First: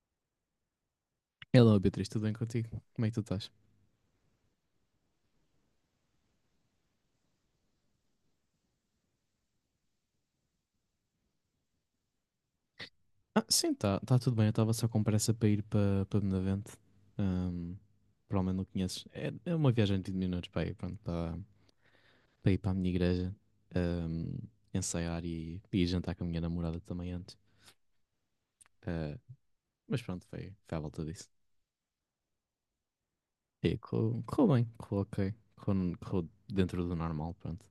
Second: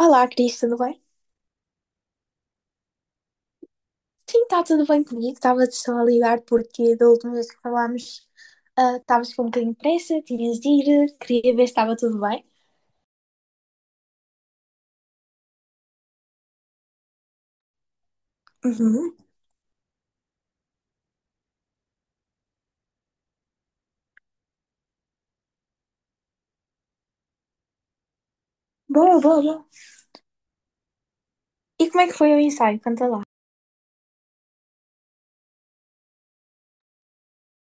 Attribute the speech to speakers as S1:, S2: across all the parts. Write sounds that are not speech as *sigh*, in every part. S1: Olá, Cris, tudo bem?
S2: Hello, Beatriz, tudo bem contigo? Como é que tu estás?
S1: Sim, está tudo bem comigo. Estava-te só a ligar porque da última vez que falámos, estavas com um bocadinho de pressa, tinhas de ir, queria ver se estava tudo bem.
S2: Ah, sim, tá tudo bem. Eu estava só com pressa para ir para Benavente. Ahm, Provavelmente não conheces.
S1: Uhum.
S2: É uma viagem de 20 minutos para ir, pronto, para ir para a minha igreja, ahm, ensaiar e ir jantar com a minha namorada também antes. Ah,
S1: Boa, boa, boa.
S2: mas pronto, foi à volta disso.
S1: E como é que foi o ensaio? Conta lá.
S2: E correu bem, correu ok, correu dentro do normal, pronto.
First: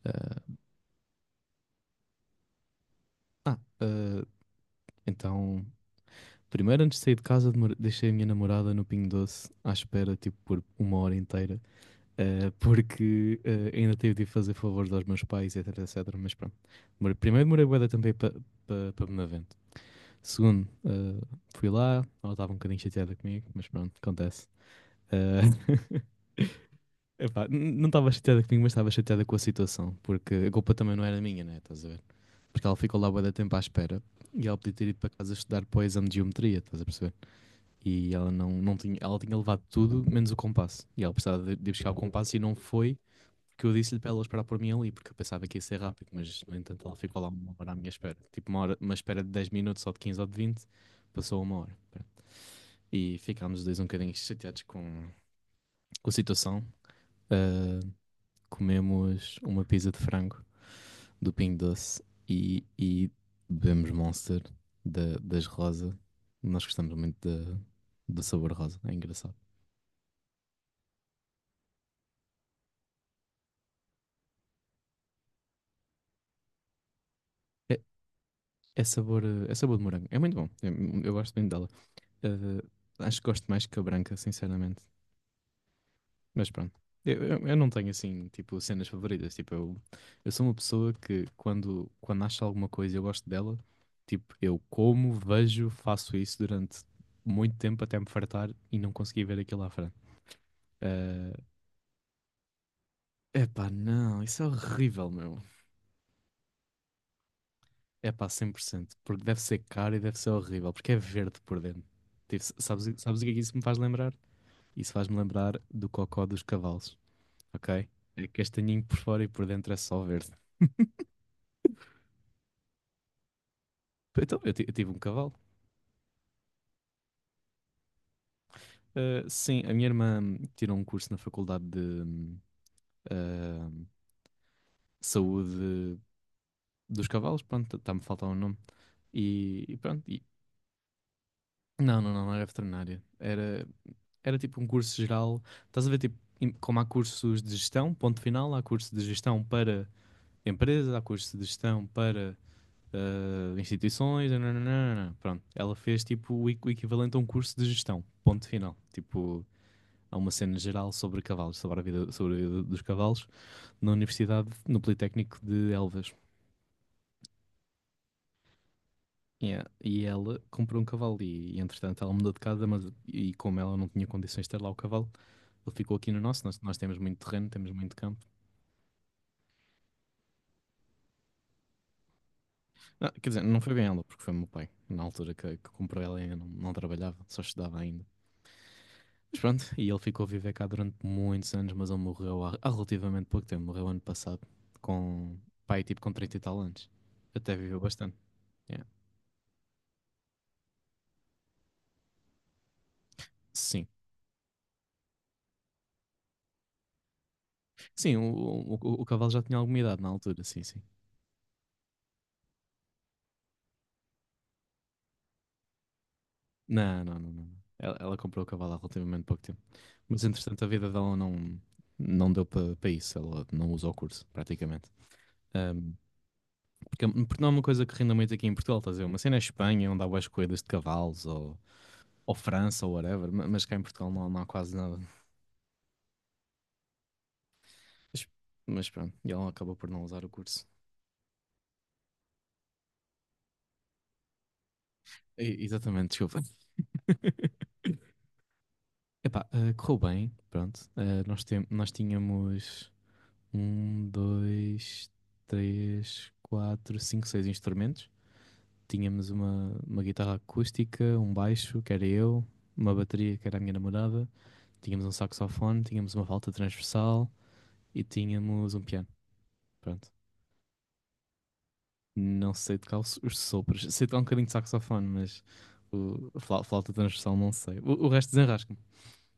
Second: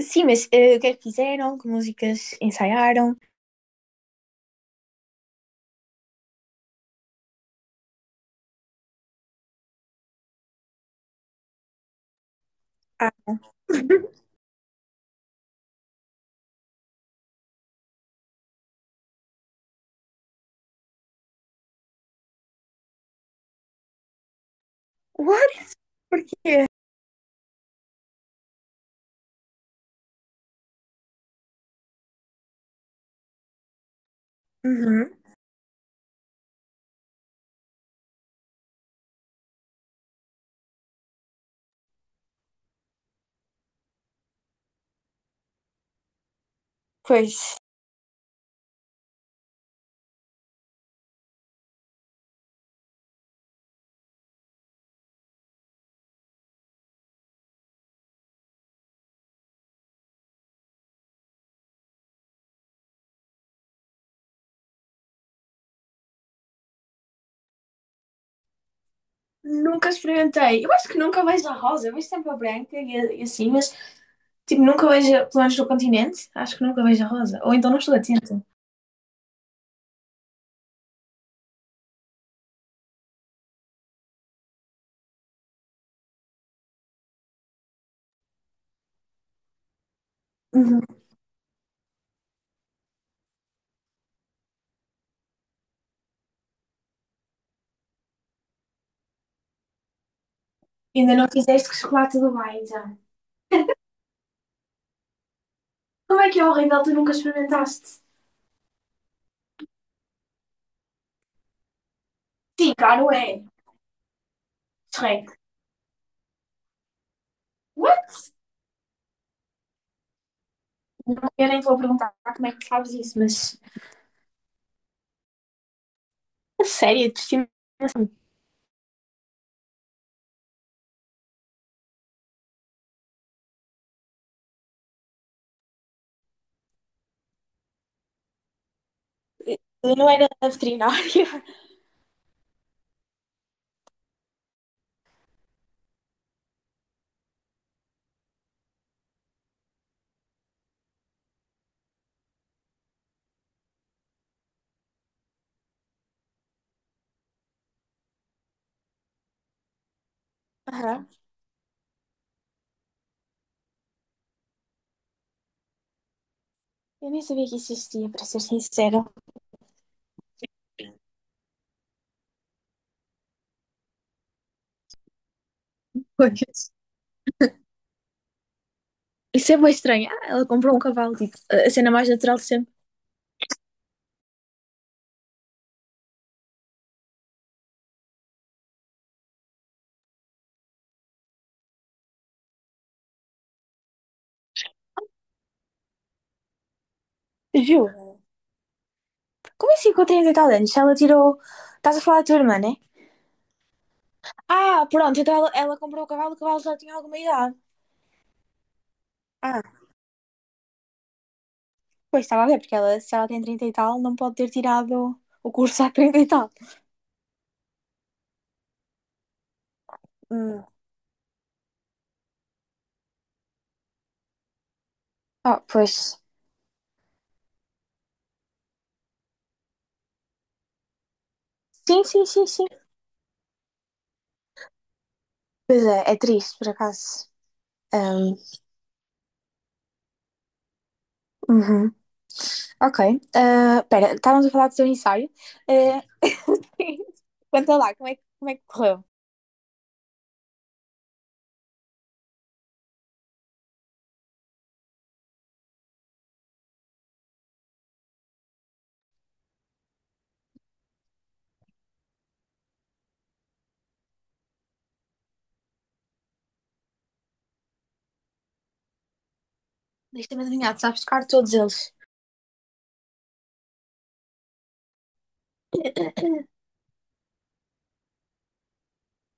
S1: Sim, mas o que é que fizeram? Que músicas ensaiaram?
S2: Ah, ah, ah, então, primeiro, antes de sair de casa, deixei a minha namorada no Pingo Doce à espera, tipo, por uma hora inteira,
S1: Ah,
S2: porque ainda
S1: *laughs*
S2: tive de ir fazer favores aos meus pais, etc, etc. Mas pronto. Primeiro, demorei bué também para me avento. Segundo, fui lá, ela estava um bocadinho chateada comigo, mas pronto, acontece. Eh,
S1: What?
S2: *laughs*
S1: Porquê?
S2: Epá, não estava chateada comigo, mas estava chateada com a situação, porque a culpa também não era minha, né? Estás a ver? Porque ela ficou lá bué da tempo à espera e ela podia ter ido para
S1: Uhum.
S2: casa estudar para o exame de geometria, estás a perceber? E ela não tinha, ela tinha levado tudo menos o compasso. E ela precisava de buscar o compasso e não foi, que eu disse-lhe para ela esperar por mim ali, porque eu pensava que ia ser rápido, mas no entanto ela ficou lá
S1: Pois.
S2: uma hora à minha espera. Tipo uma hora, uma espera de 10 minutos ou de 15 ou de 20, passou uma hora. E ficámos os dois um bocadinho chateados com a situação. Ah, comemos uma pizza de frango do Pingo Doce e bebemos Monster das Rosa. Nós gostamos muito do sabor rosa, é engraçado.
S1: Nunca experimentei. Eu acho que nunca vejo a rosa. Eu vejo sempre a branca e, e assim, mas tipo, nunca vejo, pelo menos no continente, acho que nunca vejo a rosa. Ou então
S2: É,
S1: não estou atenta.
S2: é sabor de morango. É muito bom. Eu gosto muito dela. Eh, Acho que gosto mais que a branca, sinceramente. Mas pronto. Eu não tenho assim, tipo, cenas favoritas. Tipo, eu sou uma pessoa que quando acho alguma coisa e eu gosto dela, tipo, eu como, vejo, faço isso durante muito tempo até me fartar e não conseguir ver aquilo à frente.
S1: Ainda não fizeste com chocolate do Dubai, já.
S2: Epá, não, isso é horrível, meu.
S1: Como é que é horrível, tu nunca experimentaste?
S2: Epá, 100%. Porque deve ser caro e deve ser horrível, porque é verde por dentro. Tipo,
S1: Sim,
S2: sabes,
S1: claro,
S2: sabes o que é que
S1: é.
S2: isso me faz lembrar? Isso faz-me
S1: Shrek.
S2: lembrar do cocó dos cavalos, ok? É
S1: What?
S2: castanhinho por fora e por dentro é só verde.
S1: Não. Eu nem vou perguntar como é que sabes isso, mas...
S2: Então, eu tive um cavalo.
S1: A sério, de estimação.
S2: Ah, sim, a minha irmã tirou um curso na faculdade de ah, saúde dos cavalos, pronto, está-me a faltar o nome. E
S1: Eu
S2: pronto,
S1: não era veterinária. *laughs*
S2: não, não, não, não era veterinária. Era tipo um curso geral. Estás a ver, tipo, como há cursos de gestão, ponto final, há curso de gestão para empresas. Há curso de gestão para instituições, nananana. Pronto. Ela fez tipo o equivalente a um curso de gestão, ponto final. Tipo, há uma cena geral
S1: Aham.
S2: sobre cavalos, sobre a vida dos cavalos, na universidade, no Politécnico de Elvas.
S1: Eu nem sabia que isso existia, para ser sincera.
S2: Yeah. E ela comprou um cavalo e, entretanto ela mudou de casa, mas e como ela não tinha condições de ter lá o cavalo, ele ficou aqui no nosso. Nós,
S1: Pois.
S2: nós temos muito terreno, temos muito campo.
S1: Isso é bem estranho. Ah, ela comprou um cavalo, tipo, a cena mais natural de sempre.
S2: Ah, quer dizer, não foi bem ela, porque foi o meu pai. Na altura que comprou ela, ainda não trabalhava, só estudava ainda. Mas pronto, e ele ficou a viver cá durante muitos anos, mas ele morreu há relativamente pouco tempo, morreu ano passado, com pai tipo com 30 e tal anos. Até viveu
S1: Viu?
S2: bastante. Yeah.
S1: Como é assim com 30 e tal anos? Se ela tirou. Estás a falar da tua irmã, né?
S2: Sim.
S1: Ah, pronto, então ela comprou o cavalo já tinha alguma idade.
S2: Sim, o cavalo já tinha
S1: Ah,
S2: alguma idade na altura, sim, sim.
S1: pois estava a ver, porque ela, se ela tem 30 e tal, não pode ter tirado o curso há 30 e tal.
S2: Não, não, não, não. Ela comprou o cavalo há relativamente pouco tempo. Mas entretanto
S1: Hum.
S2: a vida dela não deu para isso, ela não usou o curso, praticamente.
S1: Ah,
S2: Ahm,
S1: pois.
S2: porque não é uma coisa que renda muito aqui em Portugal, estás a ver? Uma cena é Espanha, onde há boas corridas de cavalos, ou,
S1: Sim, sim,
S2: ou
S1: sim, sim.
S2: França, ou whatever, mas cá em Portugal não há quase nada.
S1: Pois é, é triste, por acaso.
S2: Mas,
S1: Ahm,
S2: mas pronto, e ela acabou por não usar o curso.
S1: uhum. Ok. Ah, pera, estávamos a falar do teu ensaio. Ah,
S2: Exatamente, desculpa.
S1: *laughs* Conta lá, como é, como é que correu?
S2: Epá, correu bem, pronto. Ah, nós tínhamos um, dois, três, quatro, cinco, seis instrumentos. Tínhamos uma guitarra acústica, um baixo, que era eu, uma bateria, que era a minha namorada. Tínhamos um saxofone, tínhamos uma flauta transversal e tínhamos um piano. Pronto.
S1: Deixa-me adivinhar, tu sabes tocar todos eles.
S2: Não sei tocar os sopros. Sei tocar um bocadinho de saxofone, mas o, a
S1: *coughs*
S2: flau- flauta transversal não sei. O resto desenrasco.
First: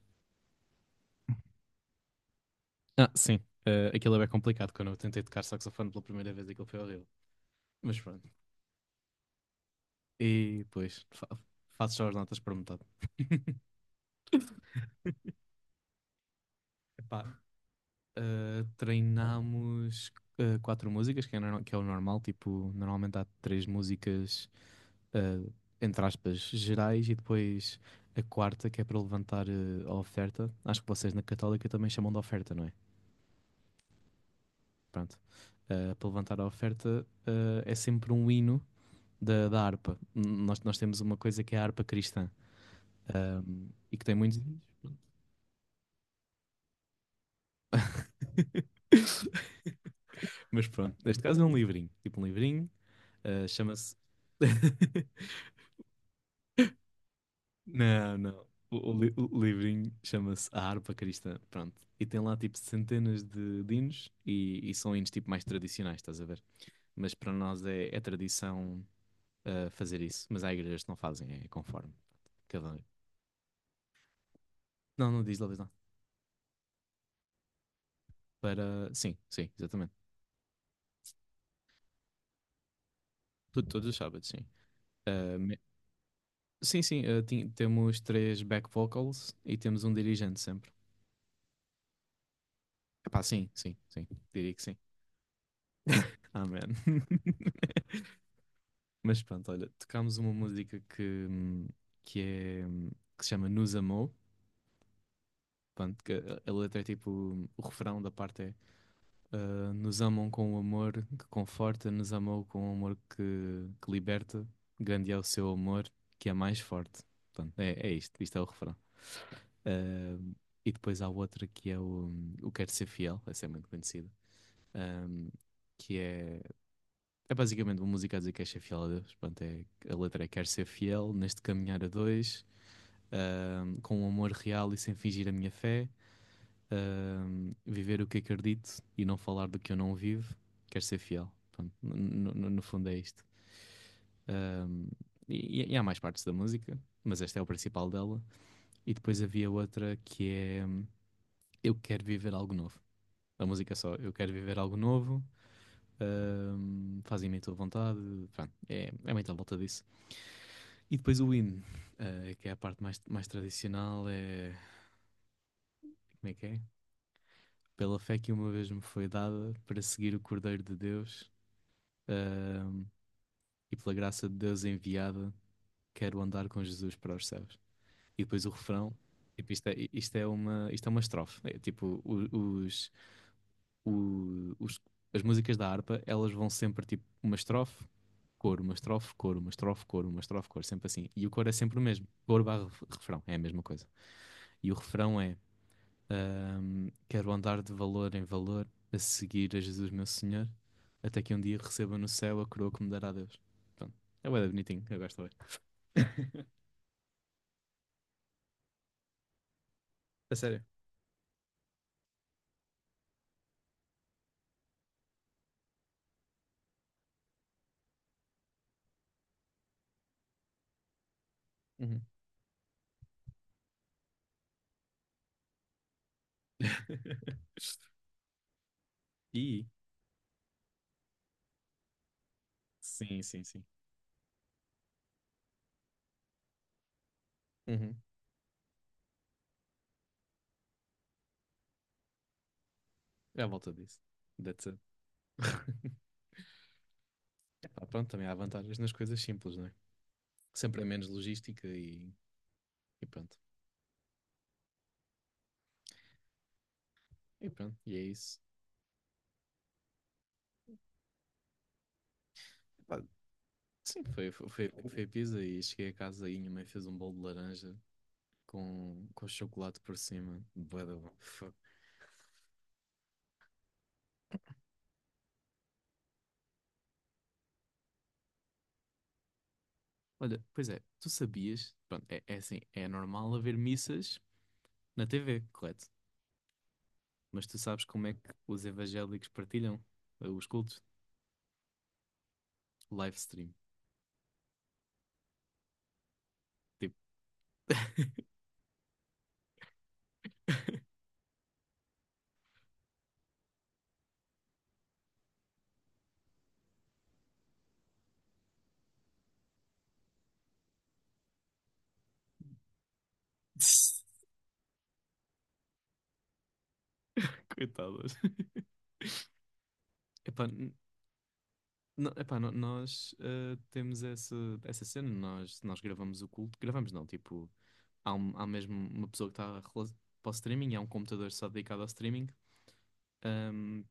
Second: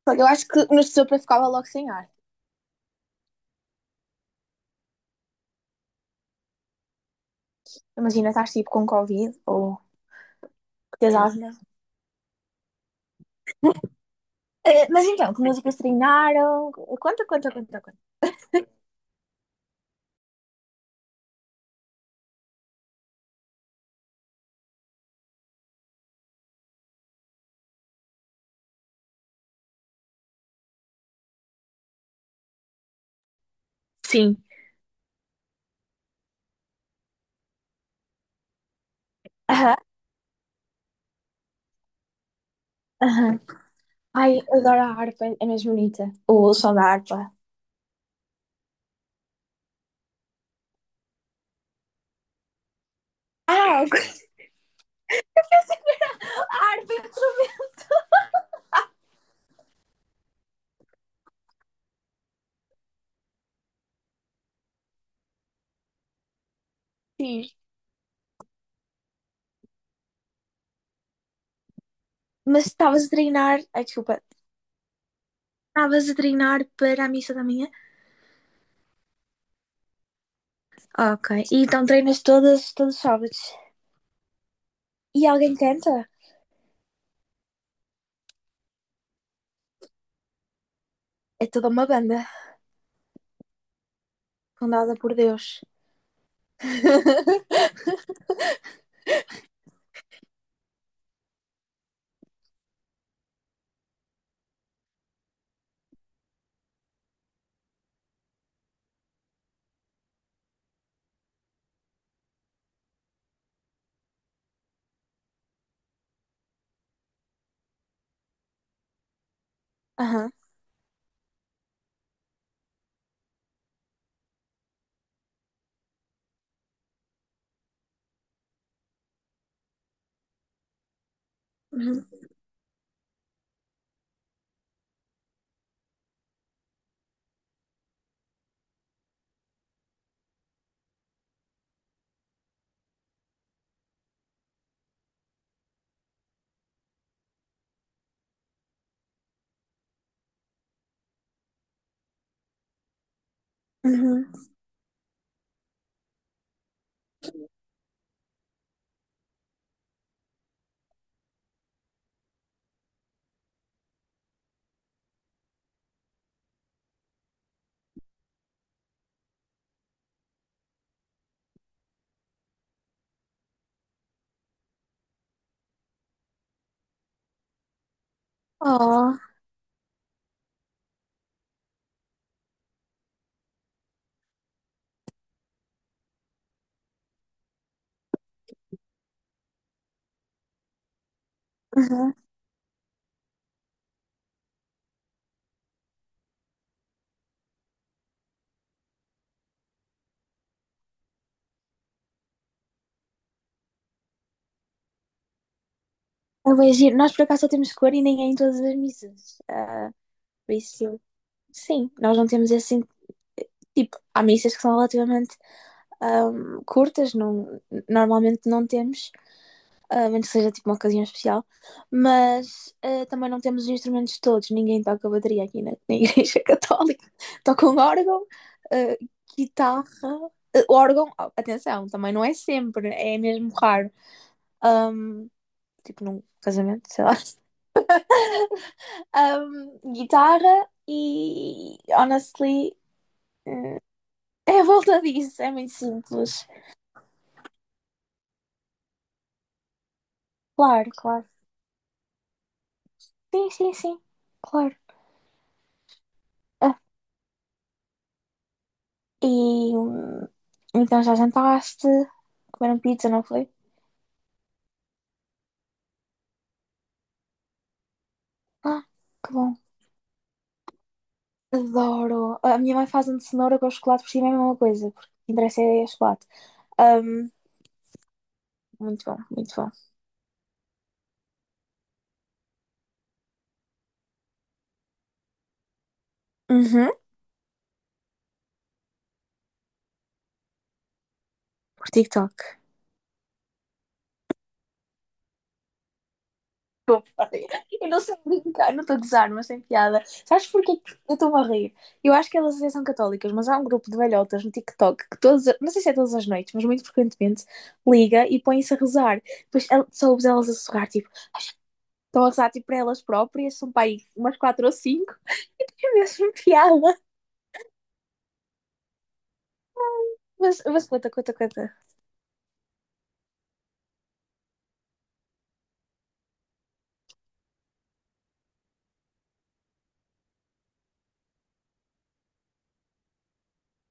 S1: Porque eu acho que no sopa ficava logo sem ar.
S2: Ah, sim. Aquilo é bem complicado. Quando eu tentei tocar saxofone pela primeira vez, aquilo foi horrível. Mas pronto.
S1: Imagina, estás tipo com Covid ou
S2: E
S1: que
S2: depois,
S1: tens
S2: fa
S1: asma.
S2: faço só as notas por metade. *laughs*
S1: Mas então, que músicas treinaram?
S2: Epá,
S1: Conta, conta, conta, conta.
S2: treinámos quatro músicas, que é, que é o normal. Tipo, normalmente há três músicas, eh, entre aspas, gerais, e depois a quarta, que é para levantar a oferta. Acho que vocês na Católica também chamam de oferta, não é?
S1: Sim.
S2: Pronto. Para levantar a oferta, é sempre um hino da
S1: Aham,
S2: harpa. Nós temos uma coisa que é a harpa cristã,
S1: aham.
S2: e que tem muitos
S1: Ai,
S2: livros.
S1: adoro a
S2: Pronto.
S1: harpa, é mais bonita. O som da harpa.
S2: *laughs* Mas pronto, neste caso é um livrinho. Tipo um livrinho,
S1: *laughs* Eu
S2: chama-se. *laughs*
S1: pensei que a harpa é um instrumento.
S2: Não, não. O livrinho chama-se A Harpa Cristã. Pronto. E tem lá tipo centenas de hinos e são hinos tipo mais tradicionais, estás a ver? Mas para
S1: Sim.
S2: nós é tradição, fazer isso. Mas há igrejas que não fazem, é conforme.
S1: Mas
S2: Cada um.
S1: estavas a treinar. Ai, desculpa.
S2: Não, não, diz lá, diz lá.
S1: Estavas a treinar para a missa da manhã?
S2: Para. Sim, sim, exatamente.
S1: Ok. E então treinas todas, todos os sábados.
S2: Tudo, todos os sábados, sim.
S1: E
S2: Ah,
S1: alguém canta?
S2: sim, sim, temos três back vocals e temos um dirigente sempre.
S1: É toda uma banda,
S2: Epá, sim, sim, sim, diria que sim.
S1: fundada por Deus.
S2: Amém. *laughs*
S1: *laughs*
S2: Mas pronto, olha, tocámos uma música que é que se chama Nos Amou. Pronto, que a letra é tipo, o refrão da parte é, Nos amam com o amor que conforta, nos amou com o amor que liberta, grande é o seu amor que é mais forte. Pronto, é isto, isto é o refrão. Ahm,
S1: Aham.
S2: e depois há outra que é o Quero Ser Fiel, essa é muito conhecida. Ahm, que é, é basicamente uma música a dizer que és ser fiel a Deus. Pronto, a letra é Quero ser fiel neste caminhar a
S1: Uhum.
S2: dois, com um amor real e sem fingir a minha fé, viver o que acredito e não falar do que eu não vivo. Quero ser fiel. Pronto, no fundo é isto. Ahm, e há mais partes da música, mas esta é o principal dela. E depois havia outra que é Eu Quero Viver Algo Novo. A música é só, eu
S1: Uhum.
S2: quero viver algo novo, fazem-me a tua vontade, pronto, é muito à volta disso. E depois o hino, que é a parte mais tradicional, é. Como é que é? Pela fé que uma vez me foi dada para seguir o Cordeiro de Deus, ahm, e pela graça de Deus enviada, quero andar com Jesus para os céus. E depois o refrão,
S1: Oh,
S2: tipo, isto é uma estrofe, é, tipo, o- os- as músicas da harpa, elas vão sempre tipo uma estrofe, coro, uma estrofe, coro, uma estrofe, coro, uma estrofe, coro, sempre assim. E o coro é sempre o mesmo.
S1: uhum.
S2: Coro barra refrão, é a mesma coisa. E o refrão é: Quero andar de valor em valor, a seguir a Jesus meu Senhor, até que um dia receba no céu a coroa que me dará Deus. Pronto. É bué da bonitinho, eu gosto bué. *laughs*
S1: É bué giro. Nós por acaso só temos cor e nem é em todas as missas.
S2: A
S1: Por
S2: sério.
S1: isso, sim, nós não temos assim. Tipo, há missas que são relativamente curtas, não, normalmente não temos, a menos que seja tipo uma ocasião especial,
S2: Uhum.
S1: mas também não temos os instrumentos todos, ninguém toca bateria aqui na *laughs* Igreja Católica.
S2: *laughs*
S1: Toca um órgão, ah,
S2: E
S1: guitarra, órgão, oh, atenção, também não é sempre, é
S2: sim, sim,
S1: mesmo
S2: sim.
S1: raro. Tipo num casamento, sei lá.
S2: Uhum.
S1: *laughs* Guitarra e honestly
S2: É a volta disso.
S1: é a
S2: That's it.
S1: volta disso, é muito
S2: *laughs*
S1: simples.
S2: Pá, pronto, também há vantagens nas coisas simples, não é? Sempre é
S1: Claro,
S2: menos
S1: claro.
S2: logística e pronto.
S1: Sim, sim, sim, claro. Ah,
S2: E pronto, e é isso.
S1: e então já jantaste, comeram
S2: Pá,
S1: pizza, não foi?
S2: sim, foi a pizza e cheguei a casa e minha mãe fez um bolo de laranja
S1: Ah,
S2: com
S1: que bom.
S2: chocolate por cima. Bué da bom. Fuck.
S1: Adoro. A minha mãe faz um de cenoura com chocolate por cima, é a mesma coisa, porque o que interessa é chocolate. Um, muito bom, muito bom.
S2: Olha, pois é, tu sabias, pronto, é assim, é normal haver missas na TV, correto?
S1: Uhum,
S2: Mas tu sabes como é que os evangélicos partilham os cultos?
S1: por TikTok.
S2: Live stream. Tipo,
S1: Desculpa. Eu não
S2: *laughs*
S1: sei brincar, não estou a gozar, mas sem piada. Sabes porquê que eu estou-me a rir? Eu acho que elas até são católicas, mas há um grupo de velhotas no TikTok que todas, não sei se é todas as noites, mas muito frequentemente liga e põe-se a rezar. Depois só elas a sussurrar, tipo, estão a rezar tipo, para elas próprias, são para aí umas quatro ou cinco, *laughs* e tem mesmo piada.
S2: coitadas. Epá,
S1: Mas, mas conta, conta, conta.
S2: não, epá, nós temos essa, essa cena, nós gravamos o culto, gravamos não, tipo, há mesmo uma pessoa que está para o streaming, há um computador só dedicado ao streaming, ahm,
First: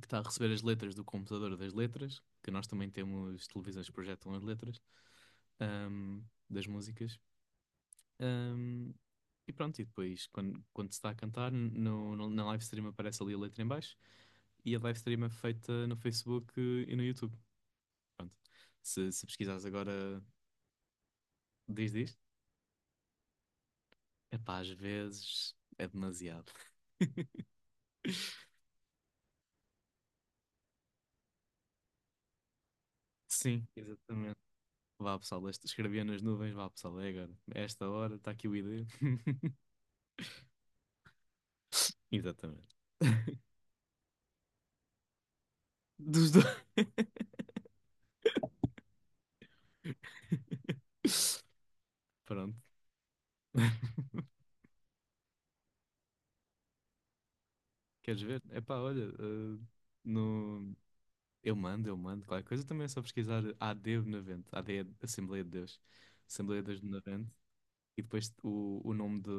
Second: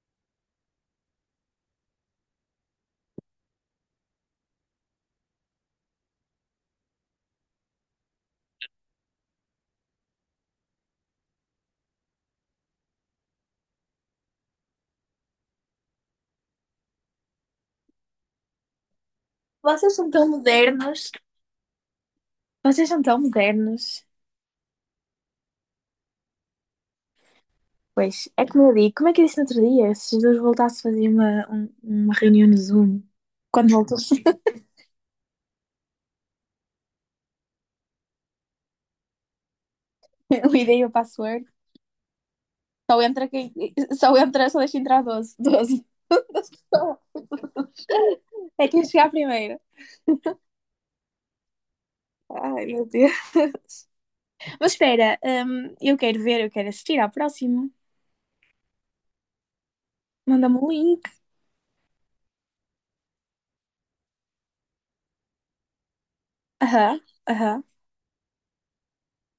S2: que está a receber as letras do computador das letras, que nós também temos televisões que projetam as letras, ahm, das músicas. Ahm, e pronto, e depois quando se está a cantar, na live stream aparece ali a letra em baixo e a live stream é feita no Facebook e no YouTube. Pronto. Se pesquisares
S1: Vocês são
S2: agora,
S1: tão modernos,
S2: diz, diz.
S1: vocês são tão modernos.
S2: Epá, às vezes é demasiado. *laughs*
S1: Pois, é como eu digo, como é que eu disse no outro dia? Se Jesus voltasse a fazer uma, uma reunião no Zoom,
S2: Sim,
S1: quando voltas,
S2: exatamente.
S1: *laughs*
S2: Vá pessoal, escrevia nas nuvens, vá pessoal, é agora. A Esta hora está aqui o ID. *laughs*
S1: eu ideia e *laughs* o password,
S2: Exatamente.
S1: só entra
S2: *laughs*
S1: quem, só entra, só deixa entrar 12 12.
S2: Dos dois.
S1: *laughs* É quem chegar primeiro.
S2: *laughs* Pronto.
S1: Ai, meu Deus.
S2: *laughs*
S1: Mas espera, eu quero ver, eu quero assistir à próxima.
S2: Queres ver? Epá, olha,
S1: Manda-me o
S2: no...
S1: link.
S2: eu mando, qualquer coisa também é só pesquisar a AD 90, AD, Assembleia de Deus. Assembleia de Deus de
S1: Aham,
S2: 90.
S1: aham.
S2: E depois o nome de,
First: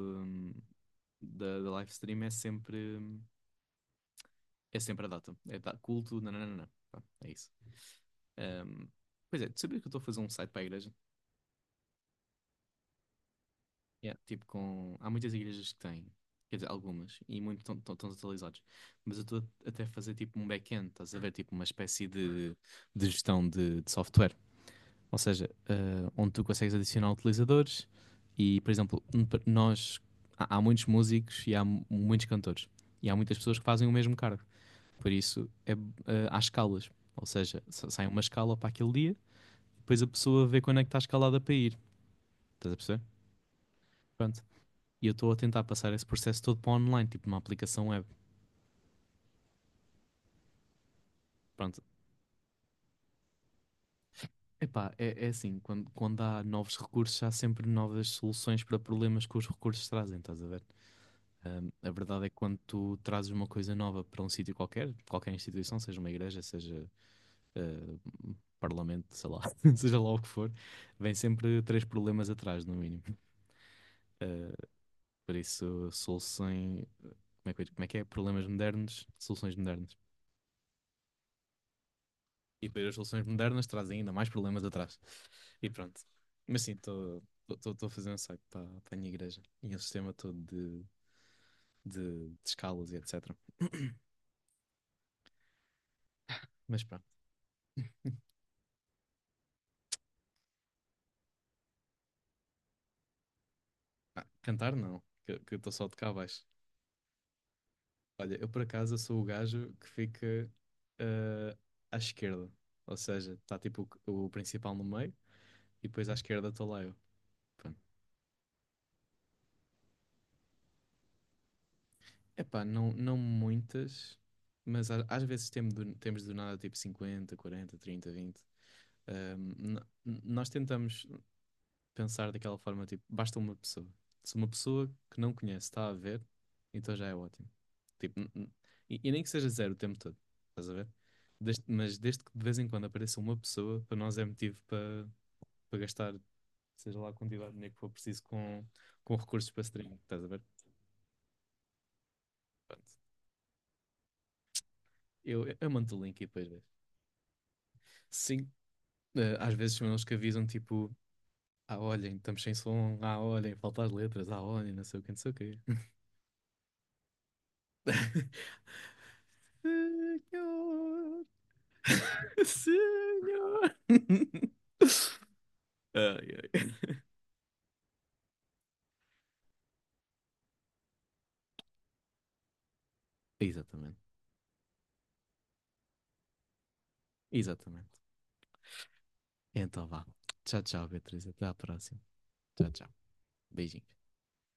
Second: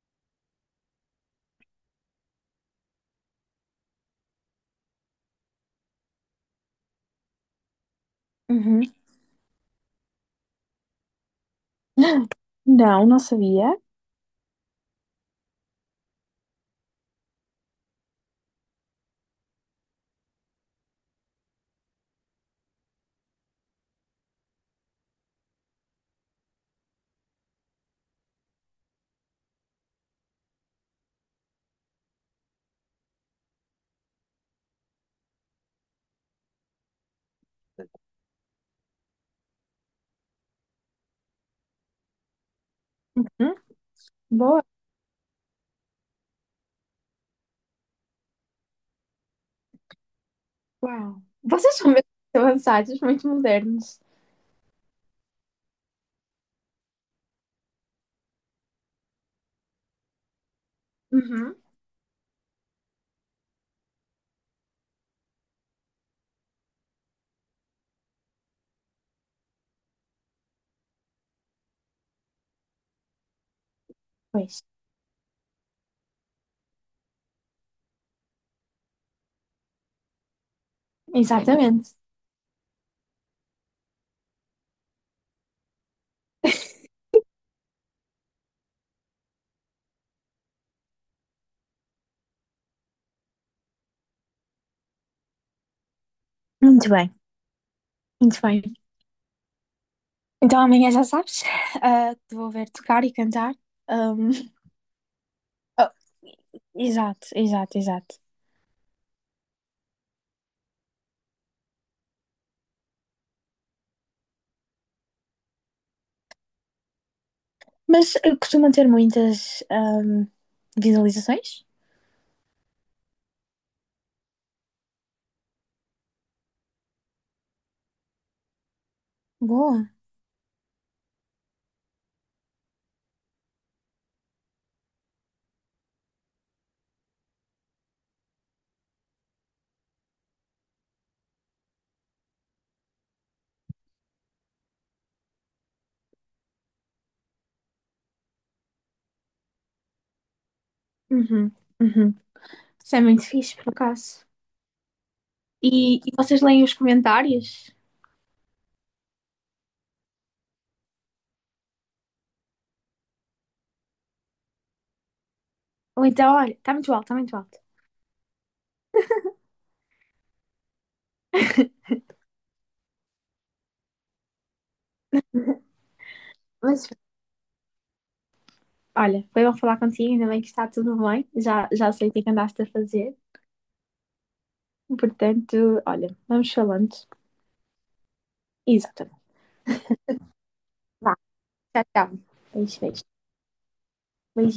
S2: da, da live stream é sempre a data. Culto, nananana. Pá, é isso. Ahm,
S1: Uhum.
S2: Pois é, tu sabias que eu estou a fazer um site para a igreja?
S1: Não, não sabia.
S2: Yeah. Tipo, há muitas igrejas que têm, quer dizer, algumas, e muitos estão atualizados. Mas eu estou até a fazer tipo um back-end, estás a ver? Tipo uma espécie de gestão de software. Ou seja, onde tu consegues adicionar utilizadores e, por exemplo, nós há muitos músicos e há muitos cantores e há muitas pessoas que fazem o mesmo cargo. Por isso é, há escalas. Ou seja, sai uma escala para aquele dia, depois a pessoa vê quando é que está escalada para ir. Estás a perceber?
S1: Uhum.
S2: Pronto.
S1: Boa.
S2: E eu estou a tentar passar esse processo todo para online, tipo numa aplicação web.
S1: Uau. Vocês
S2: Pronto.
S1: são muito avançados, muito modernos.
S2: Epá, é assim, quando há novos recursos, há sempre novas soluções para problemas que os recursos trazem, estás a ver?
S1: Uhum.
S2: A verdade é que quando tu trazes uma coisa nova para um sítio qualquer, qualquer instituição, seja uma igreja, seja ah, um parlamento, sei lá, *laughs* seja lá o que for, vem sempre três problemas atrás, no mínimo. Ah,
S1: Pois,
S2: por isso, soluções. Como é que é? Problemas modernos, soluções modernas.
S1: exatamente.
S2: E depois as soluções modernas trazem ainda mais problemas atrás. E pronto. Mas sim, estou a fazer um site para a minha igreja e um sistema todo de escalas e etc. Mas
S1: Muito
S2: pronto.
S1: bem, muito bem. Então amanhã já sabes, *laughs* te vou ver tocar e cantar.
S2: Ah,
S1: Ahm,
S2: cantar não, que eu estou só
S1: oh,
S2: de cá abaixo.
S1: exato, exato, exato.
S2: Olha, eu por acaso sou o gajo que fica eh, à esquerda. Ou seja, está tipo o principal no meio e depois à esquerda estou lá eu. Pronto.
S1: Mas costuma ter muitas visualizações?
S2: Epá, não, não muitas, mas às vezes temos do nada tipo 50, 40, 30, 20.
S1: Boa.
S2: Nós tentamos pensar daquela forma, tipo, basta uma pessoa. Se uma pessoa que não conhece está a ver, então já é ótimo. Tipo, e nem que seja 0 o tempo todo, estás a ver? Mas desde que de vez em quando apareça uma pessoa, para nós é motivo para gastar, seja lá a quantidade de dinheiro que for preciso com recursos para streaming, estás a ver?
S1: Uhum, uhum.
S2: Pronto.
S1: Isso é muito fixe, por acaso.
S2: Eu mando
S1: E,
S2: o
S1: e
S2: link e
S1: vocês
S2: depois vês.
S1: leem os comentários?
S2: Sim, às vezes são eles que avisam, tipo, ah, olhem, estamos sem som, ah, olhem, faltam as letras, ah, olhem, não sei o que, não sei o quê.
S1: Ou então, olha, está muito alto, está muito alto. *laughs*
S2: *laughs* *laughs* Senhor. *laughs* Ai, ai.
S1: Mas, olha, foi bom falar contigo, ainda bem que está tudo bem. Já, já sei o que é que andaste a fazer.
S2: Exatamente.
S1: Portanto, olha, vamos falando.
S2: Exatamente.
S1: Exatamente.
S2: Então vá. Tchau, tchau,
S1: Vá,
S2: Beatriz. Até à
S1: tchau,
S2: próxima.
S1: tchau.
S2: Tchau,
S1: Beijo,
S2: tchau.
S1: beijo.
S2: Beijinhos.
S1: Beijinho.